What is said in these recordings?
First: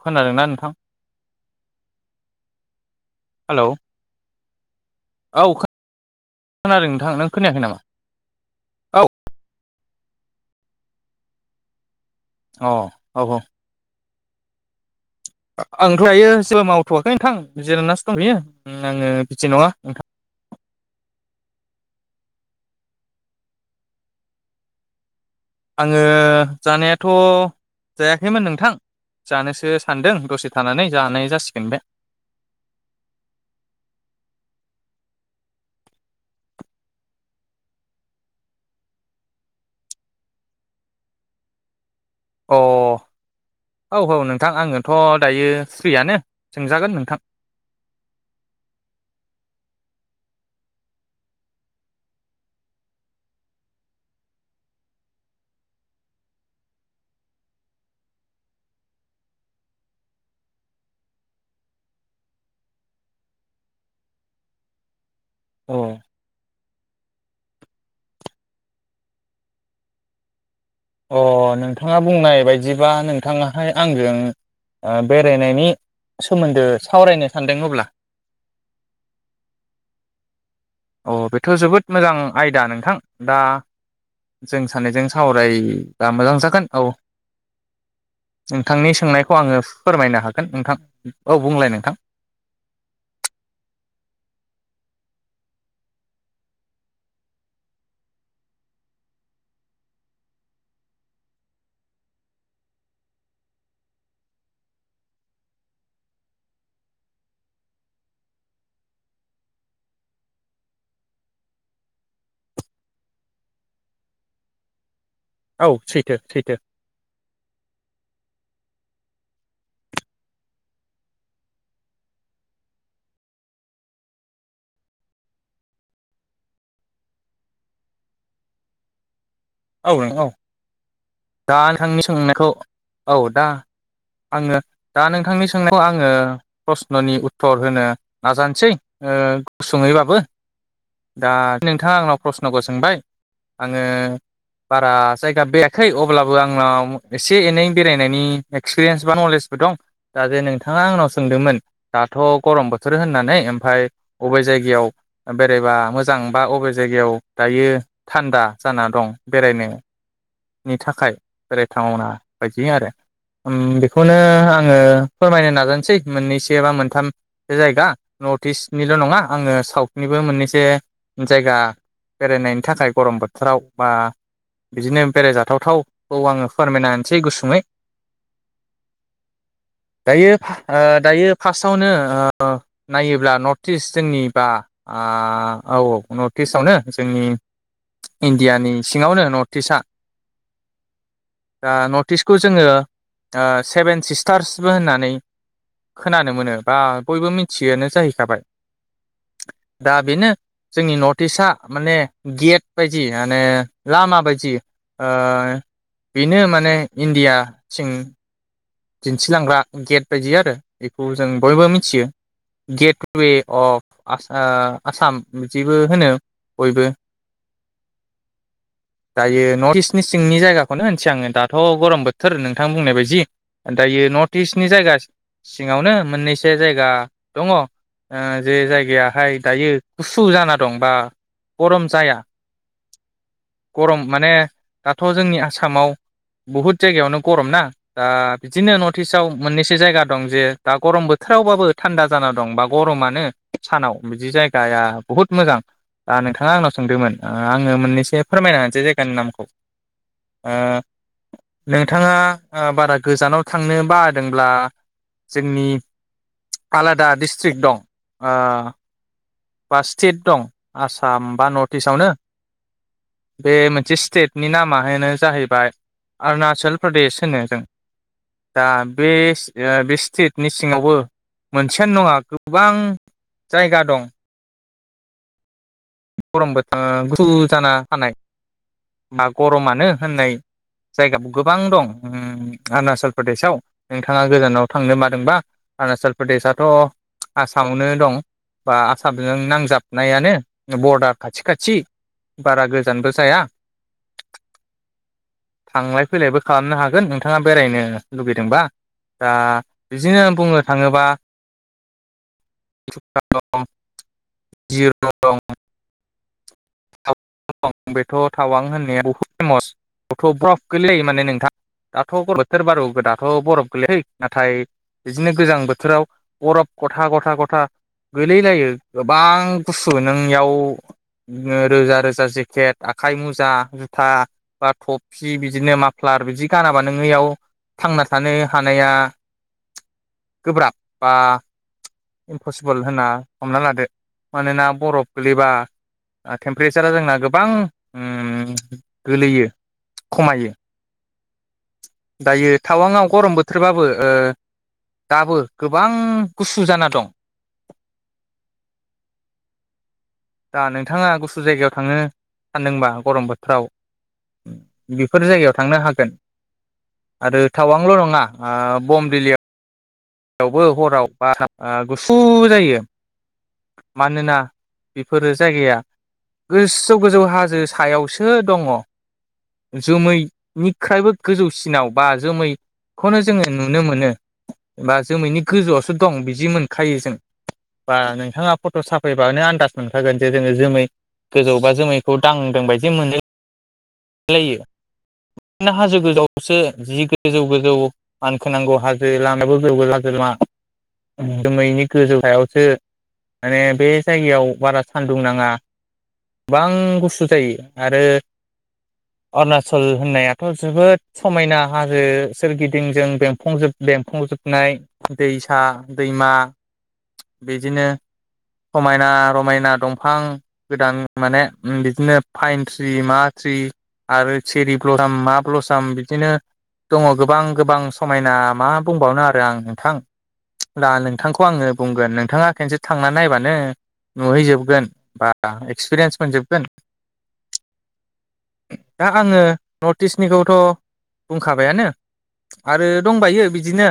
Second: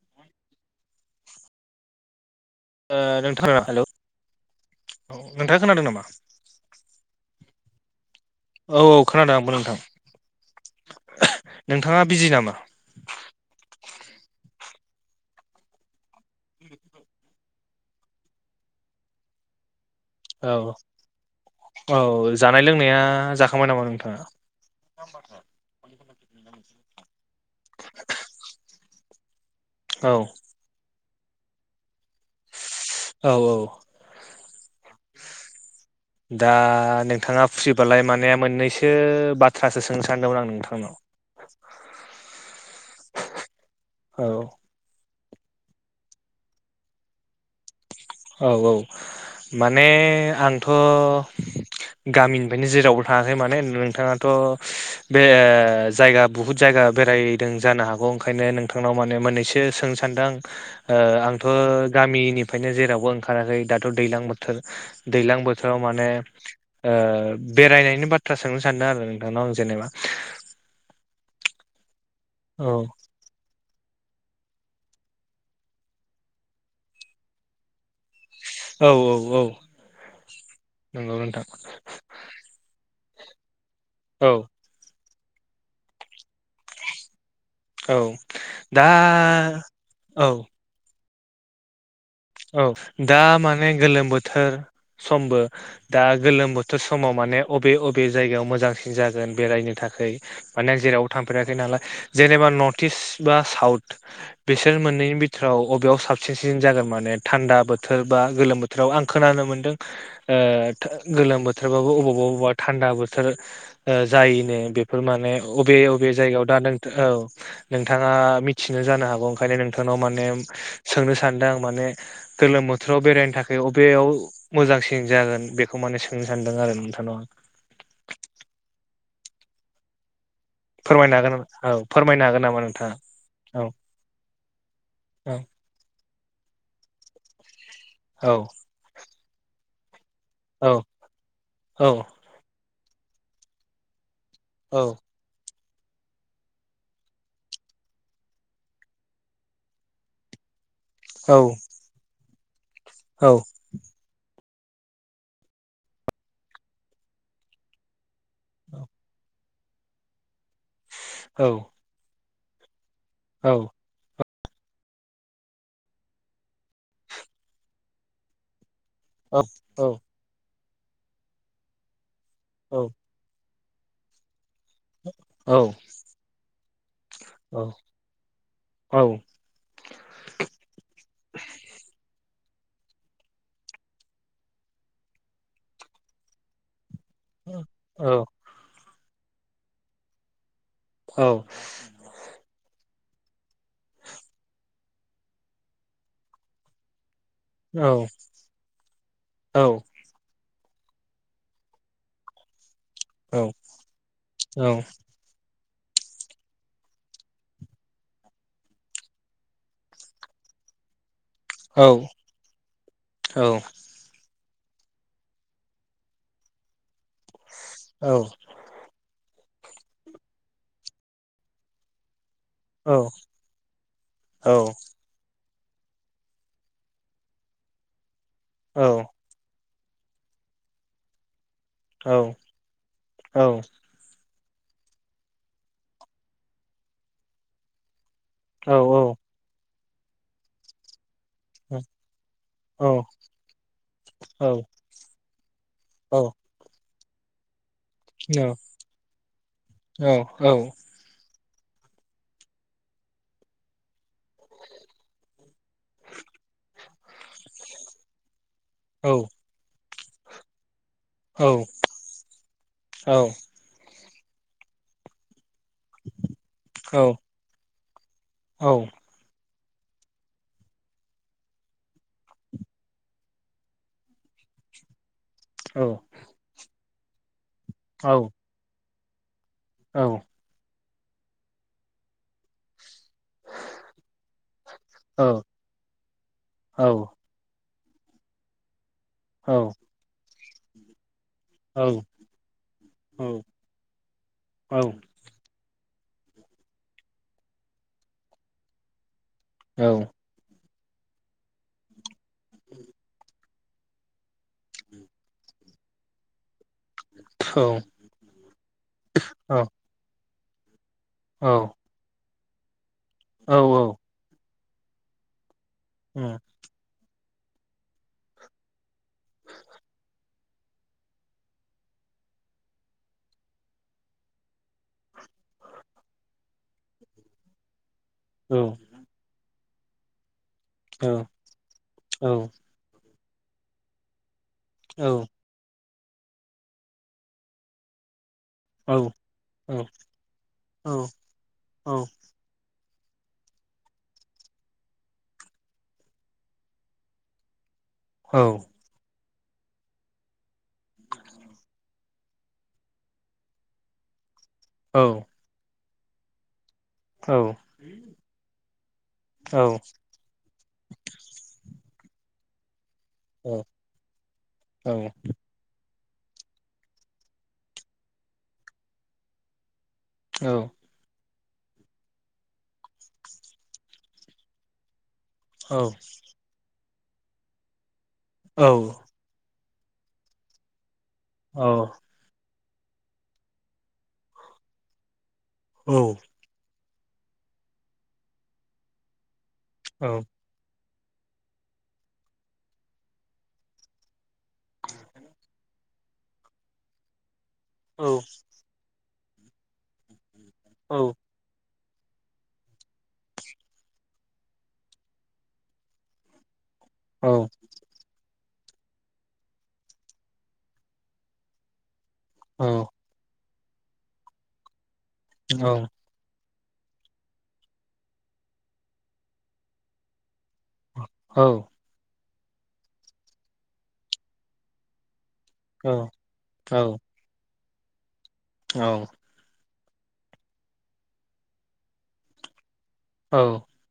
खोनादोंना नोंथां? ओ नों [inaudible] हेलौ औ नोंथाङा खो खोनादों नामा [inaudible] खोनादों नोंथां नों खोनायाखै नामा? औ औ अ खोनादों आंबो नोंथां। नोंथाङा बिजि नामा अ औऔ [inaudible] आं लायो जेबो मावथ'आखौ नोंथां जिरायनासो दं बियो आङो बिदि नङा नोंथां औ औ जानाय लोंनाया जाखांबाय नामा नोंथाङा? आङो जानायाथ' जायाखैमोन नोंथां। जानोसो औ सानदों दसे थानानै जानाय जासिगोन बे औ औ। दा नोंथाङा फ्रिबालाय माने मोननैसो बाथ्रासो सोंनो सानदोंमोन आं नोंथांनाव। [inaudible] अ, औ औ नोंथां आङोथ' दायो स्रियानो सोंजागोन नोंथां। औ औ माने आंथ' गामिनिफ्रायनो जेरावबो थाङाखै माने नोंथाङाथ' बे जायगा बुहुत जाय गा बेरायदों जानो हागौ ओंखायनो नोंथांनाव माने मोननैसो सोंनो सान्दों ओ आंथ' ओ गामिनिफ्रायनो जेरावबो ओंखाराखै दाथ' दैलां बोथोर दैलां अ बोथोराव माने ओ बेरायनायनि बाथ्रा सोंनो सानदों आरो नोंथांनाव आं जेनेबा। अ नोंथाङा बुंनाय औ बायदिबा नोंथाङा हाय आंजों बेरायनायनि सोमोन्दो सावरायनो सानदों अब्ला औ औ औ। अ नंगौ नोंथां बेथ' जोबोद मोजां आयदा नोंथां दा औ जों सानैजों सावरायबा मोजां जागोन औ। औ [inaudible] दा नोंथांनि सोंनायखौ आङो फोरमायनो औ हागोन नोंथां। औ बुंलाय नोंथां। औ दा माने गोलोम बोथोर समबो दा गोलोम बोथोर समाव माने अबे अबे जायगायाव मोजांसिन जागोन बेरायनो थाखाय माने जेरावबो थांफेराखै नालाय जे नेबा नर्थ इस्ट बा साउथ बिसोर मोननैनि बिथोराव बबेयाव साबसिन सिन जागोन माने? थान्दा बोथोर बा गोलोम बोथोराव आं खोनानो मोनदों ओ गोलोम बोथोरबाबो अबावबा अबावबा थानदा बोथोर ओ जायोनो बे फोर माने औ अबे अबे सैथो जायगायाव सैथो दा नों औ नोंथाङा मिथियो जानो हागौ ओंखायनो नोंथांनाव माने सोंनो सानदों आं माने। गोलोम बोथोराव बेरायनो थाखाय अबेयाव मोजांसिन जागोन बेखौ माने सोंनो सानदों आरो नोंथां। [unintelligible] औ नों औ फोरमायनो हागोन नामा? दा औ नोंथांनि फोरमायनो हागोन सोंनायखौ नामा नोंथाङा औ दा औ आङो दा औ नोंथांनि सोंनायखौ आङो प्रस्न'नि उत्तर होनो औ नाजानोसै ओ गुसुङैबाबो दा औ नोंथाङा आंनाव प्रसन'खौ सोंबाय आङो औ बारा जायगा बे खै अब्लाबो आंनाव एसे-एनै बेरायनायनि एक्सपिरियेन्स बा नलेजबो दं दा जे नोंथां नोंथाङा आंनाव औ सोंदोंमोन दाथ' गरम बोथोर औ होननानै ओमफ्राय अबे जायगा याव बेरायबा मोजां बा अबे जायगायाव दायो थान्दा जाना दं। बेरायनायनो नि थाखाय बेरायथावना बायदि आरो औ ओम बेखौनो आङो फोरमायनो नाजानोसै मोननैसो बा मोनथाम जायगा नर्थ इस्ट निल' नङा आङो औ साउथनिबो मोननैसो जायगा बेरायनायनि थाखाय गरम बोथोराव बा बिदिनो बेरायजाथावथाव खौ आङो फोरमायना होनोसै गुसुङै औ औ दायो ओ दायो फार्स्टआवनो ओ अ नायोब्ला नर्थ इस्ट जोंनिबा आ औ औ नर्थ इस्टआवनो जोंनि इण्डियानि सिङावनो नर्थ इस्टआ। औ दा नर्थइष्टखौ जोङो दा सेभेन सिस्टार्सबो होननानै खोनानो मोनो बा बयबो मिथियोनो जाहैखाबाय दा बेनो जोंनि नर्थ इष्टआ माने गेट बायदि माने लामा बायदि ओ बेनो माने इण्डिया सिं दिन्थिलांग्रा गेट बायदि आरो बेखौ जों बयबो मिथियो गेटेवे औ अफ आसा ओ आसाम बिदिबो होनो बयबो औ। दायो नर्थ इष्टनि सिंनि जायगाखौनो होननोसै आङो दाथ' गरम बोथोर नोंथां औ बुंनाय बायदि दायो नर्थ औ इष्टनि जायगा सिङावनो मोननैसो जायगा दङ। ओ जे औ जायगायाहाय दायो गुसु जाना दं बा गरम औ जाया औ गरम माने दाथ' जोंनि आसामाव बहुत जायगायावनो गरम ना दा औ बिदिनो नर्थ इष्टआव मोननैसो जायगा दं जे दा गरम बोथ थोरावबाबो थान्दा जाना दं बा औ औ गरमानो सानाव बिदि औ जायगाया बुहुत मोजां। औ आ औ नोंथाङा आंनाव सोंदोंमोन। ओ आङो मोननैसो फोरमायना होनोसै जायगानि नामखौ औ ओ नोंथाङा ओ बारा गोजानाव थांनो बादोंब्ला जोंनि [unintelligible] आलादा डिस्ट्रिक दं बा स्टेट दं आसाम बा नर्थ इष्टआवनो बे मोनसे स्टेट नि नामाहायनो जाहैबाय अरुणाचल प्रदेश होनो जों दा बेस ओ बे स्टेटनि सिङावबो मोनसेयानो नङा गोबां जायगा दं। औ। गरमबोथ गुसु जाना थानाय बा गरमानो होननाय। जायगाबो गोबां दं ओम अरुणचल प्रदेशआव नोंथाङा गोजानाव थांनो मादोंबा अरुणाचल प्रदेशथ' आसामावनो दं बा आसामजों नांजाबनायानो बर्डार खाथि-खाथि बारा गोजानबो जाया। थांलाय फैलायबो खालामनो हागोन नोंथाङा बेरायनो लुगैदोंबा दा बिजिनो बुङो। थाङोबा [unintelligible] दं जिर' दं। थ बेथ' थावां होननाया बहुद फेमसथ' ब्रफ गोगलैयायो माने नोंथां दाथ' ग' बोथोर बार' गो दाथ' बरफ गोलैहै नाथाय बिदिनो गोजां बोथोराव बररफ गथा गथा गथा गोलैलायो गोबां बुस्थु नोंयाव बिदिनो रोजा रोजा जेकेट आखाइ मुजा जुथा बा थफि बिदिनो माफ्लाब बिदि गानाबा नोङो इयाव थांना थानो हानाया गोब्राब बा इमपसिबोल होनना हमना लादो मानोना बरफ गोैबा टेम्पारेसारा जोंना गोबां ओम गोलैयो खमायो दायो टावां गरम बोथोरबाबो दाबो गोबां गुसु जाना दं औ दा नोंथाङा गुसु जायगायाव थांनो सानदोंबा गरम बोथोराव बेफोर जायगायाव थांनो हागोन आरो टावांल' नङा बम दिललियाव यावबो हराव बा गुसु जायो मानोना बेफोरो जायगाया गोसो गोजौ हाजो सायावसो दङ जोमैनिख्रायबो गोजौसिनाव बा जोमैखौनो जोङो नुनो मोनो बा जोमैनि गोजौआवसो दं बिदि मोनखायो जों बा नोंथाङा फट' साफायबानो आन्दास मोनखागोन जे जोङो जोमै गोजौबा जोमैखौ दांदों बायदि मोनै लायो हाजो गोजावसो जि गोजौ गोजौ मानखोनांगौ हाजो लामायाबो गोला [unintelligible] जोमैनि गोजौथायावसो माने बे जायगायाव बारा सान्दुं नाङा गोबां गुसु जायो आरो औ अरुनाचल होननायाथ' जोबोद समायना हाजो सोरगिदिंजों बेंफ बेंफंजोबनाय दैसा दैमा औ बिदिनो समायना रमायना दंफां गोदान माने बिदिनो औ फाइन ट्रि मा ट्रि आरो चेरि ब्लसाम मा ब्लसाम बिदिनो दङ गोबां गोबां समायना मा बुंबावनो आरो आं नोंथां दा औ नोंथांखौ आङो बुंगोन नोंथाङा खनसे थांना नायबानो नुहैजोबगोन बा द एक्सपिरियेन्स मोनजोबगोन औ औ दा आङो नर्थ इस्टनिखौथ' बुंखाबायानो आरो औ दंबायो बिदिनो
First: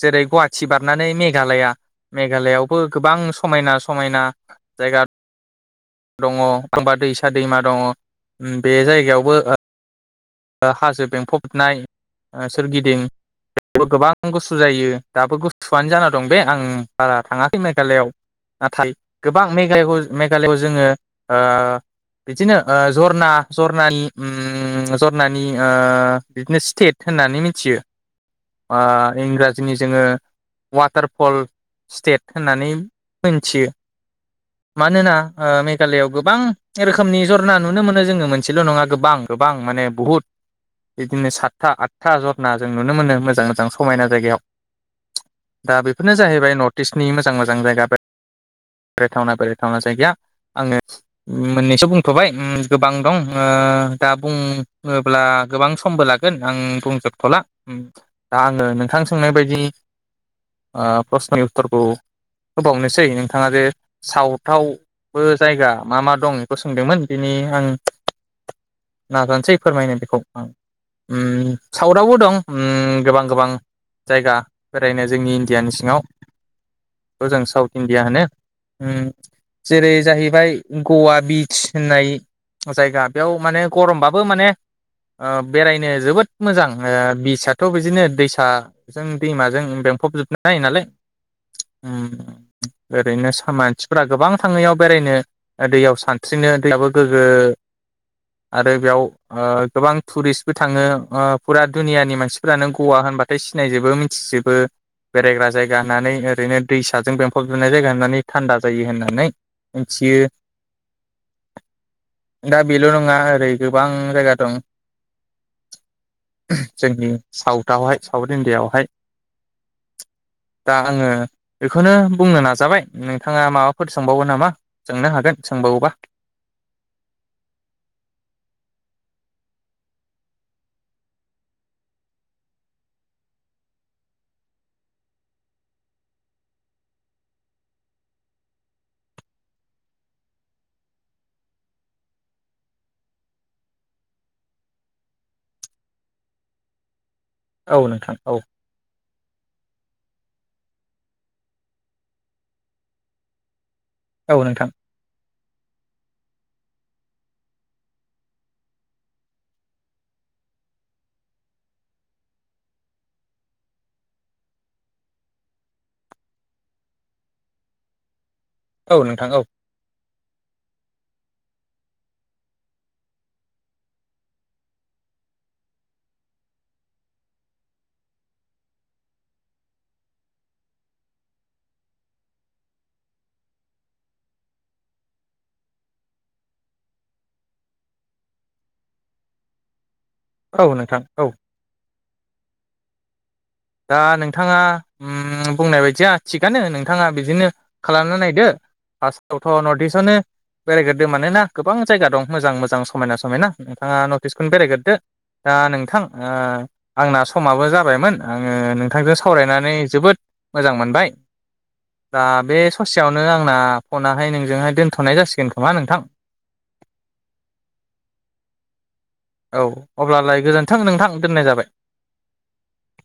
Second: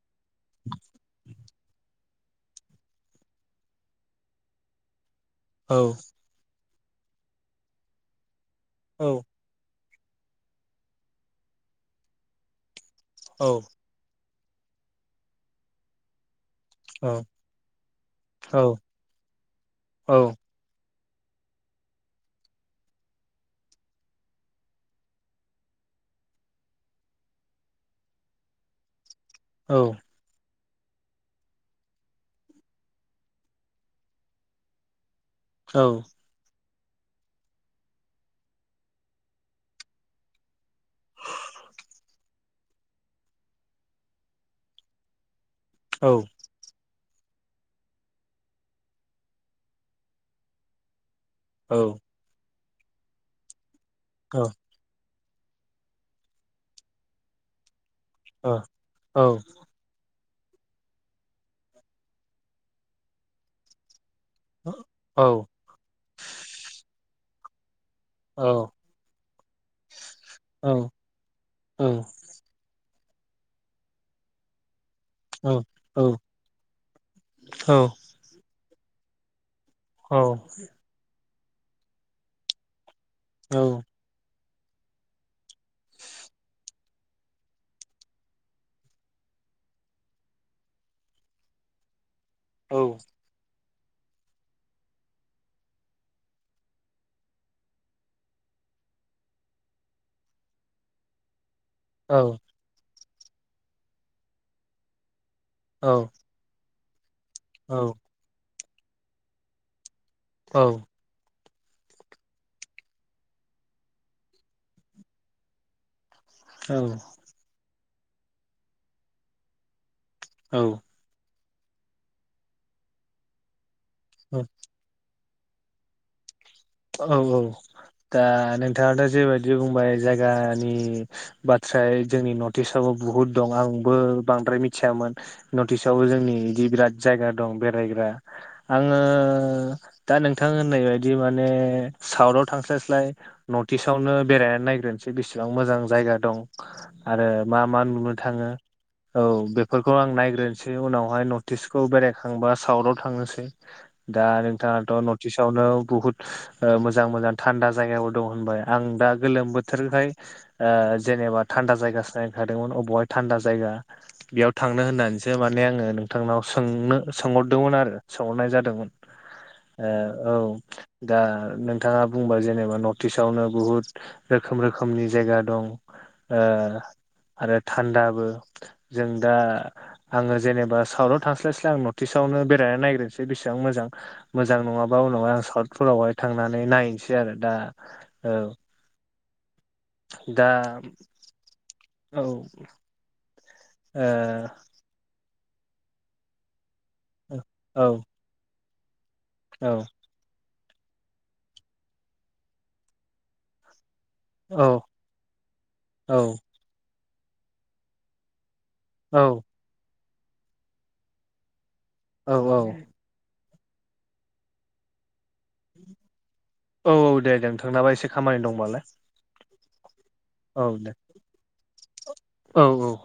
जेरै गुवाहाटि बारनानै मेघालया मेघालयआवबो गोबां समायना समायना जायगा औ दङ बांबा दैसा दैमा दङ बे औ जायगायावबो हाजो बेंफबनाय सोरगिदिं औ गोबां गुसु जायो दाबो गुसुआनो जाना दं बे आं औ बारा थाङाखै मेघालआव औ औ नाथाय गोबां मेघाल औ मेघालयआव जोङो ओ बिदिनो ओ जरना जरना जरनानिओम जेंनानि ओ बिदिनो स्टेट होननानै मिथियो इंराजिनि जोङो वाटारफल स्टेट होननानै मोनथियो मानोना मेघालयआव गोबां रोखोमनि जरना नुनो मोनो जोङो मोनसेल' नङा गोबां गोबां माने बुहुत बिदिनो सातथा आदथा रना जों नुनो मोनो मोजां मोजां समायना जायगायाव दा बेफोरनो जाहैबाय नर्थ इस्टनि मोजां मोजां जायगा बेराय थावना बेराय थावना जायगाया आङो मोननैसो बुंथ'बाय गोबां दं दा बुं अब्ला गोबां समबो लागोन आं बुंजोबथ'ला दा आङो नोंथां सोंनाय बायदि ओ प्रसननि उत्तरखौ होबावनोसै नोंथाङा जे साउथावबो जायगा मा मा दं बेखौ सोंदोंमोन बिनि आं औ नाजानोसै फोरमायनो बेखौ आ साउथावबो दं गोबां गोबां जायगा बेरायनो जोंनि इण्डियानि सिङाव बेखौ जों साउथ इण्डिया होनो जेरै जाहैबाय गवा बच होननाय जायगा बेयाव माने गरमबाबो माने बेरायनो जोबोद मोजां बिसथ' बिदिनो दैसाजों दैमाजों बेंफब नाय नालाय उम ओरैनो सामाज गोबां थाङनायाव बेरायनो दैयाव सानस्रिनो दैयाबो गोग्गो आरो बेयाव गोबां टुरिस्टबो थाङो फुरा दुनियानि मानसिफोरानो गवा होनबाथाय सिनायजोबो मिथिजोबो बेरायग्रा जायगा होननानै ओरैनो दैसाजों बेंफबजनाय जायगा होननानै थान्दा जायो होननानै थियो दा बेल' नङा ओरै गोबां जायगा दं जोंनि साउथावहाय साउथ इण्डियाआवहाय दा आङो बेखौनो बुंनो नाजाबाय नोंथाङा माबा फोर सोंबावगो नामा सोंनो हागोन सोंबावोबा औ औ दा नोंथाङाथ' जेबायदि बुंबाय जायगानि बाथ्राय जोंनि नर्ट इस्टआव बहु दं आंबो बांद्राय मिथिनाययामोन नर्थ इस्वबो जोंनि बिदि बिराद जायगा दं बेराय आङो दा नोंथां होननाय बायदि म माने साउथाव थांस्लाय स्लाय नर्थ इस्ट आवनो बेरायनानै नायग्रोनोसै बिसेबां मोजां जायगा दं आरो मा औ मा नुनो नोंथां औ थाङो औ बेफोरखौ आं नायग्रोनोसै उनावहाय नर्थ इस्टखौ बेरायखांबा साउथव थांनोसै दा औ नोंथां नोंथाङाथ' नर्थ इस्टवनो बुहुत मोजां मोजां थान्दा जायगाबो दं होनबाय आं दा गोलोम बोथोरहाय ज जेनेबा थान्दा जायगा नायखादोंमोन बबावहाय थान्दा जायगा बेयाव थांनो होननानैसो माने आङो नोंथां जोंनाव सोंनो सोंहरदोंमोन आरो सोंहरनाय जादोंमोन औ नोंथां औ औ दा नोंथाङा बुंबा जेनेबा नर्थ इस्ट आवनो बुहुद रोखोम रोखोमनि जायगा दं [inaudible] आरो थान्दाबो जों दा आंङो जेनेबा साउथाव थांस्लायस्लाय आं नर्थ इस्टव नो बेरायनानैनागो्सै बेसेबां मोजां मोजां नङाबा उनाव फोरावहाय थांनानै नायनोसै आरो दा औ दा औ नोंथां औ औ दा नोंथाङा बुंनाय बायदिया थिगानो नोंथ नोंथाङा बिदिनो औ खालामना नायदो फार्स्टावथ' नर्थ औ इस्टआवनो बेरायग्रोदों मानोना गोबां जायगा दं मोजां मोजां समायना समायना आ नटिसखौनो औ बेरायग्रदो दा नोंथां औ आ आंना समाबो जाबायमोन ओ ओ आङो नोंथांजों सावरायनानै जोबोद मोजां मोनबाय दा औ बे औ ससेयावनो आं आंना फनाहाय नोंजोंहाय दोनथ'नाय जासिगोन खोमा नोंथां औ औ दे दे नोंथांनाबो एसे खामानि दंबालाय औ अब्लालाय औ गोजोन्थों दे नोंथां दोननाय जाबाय औ औ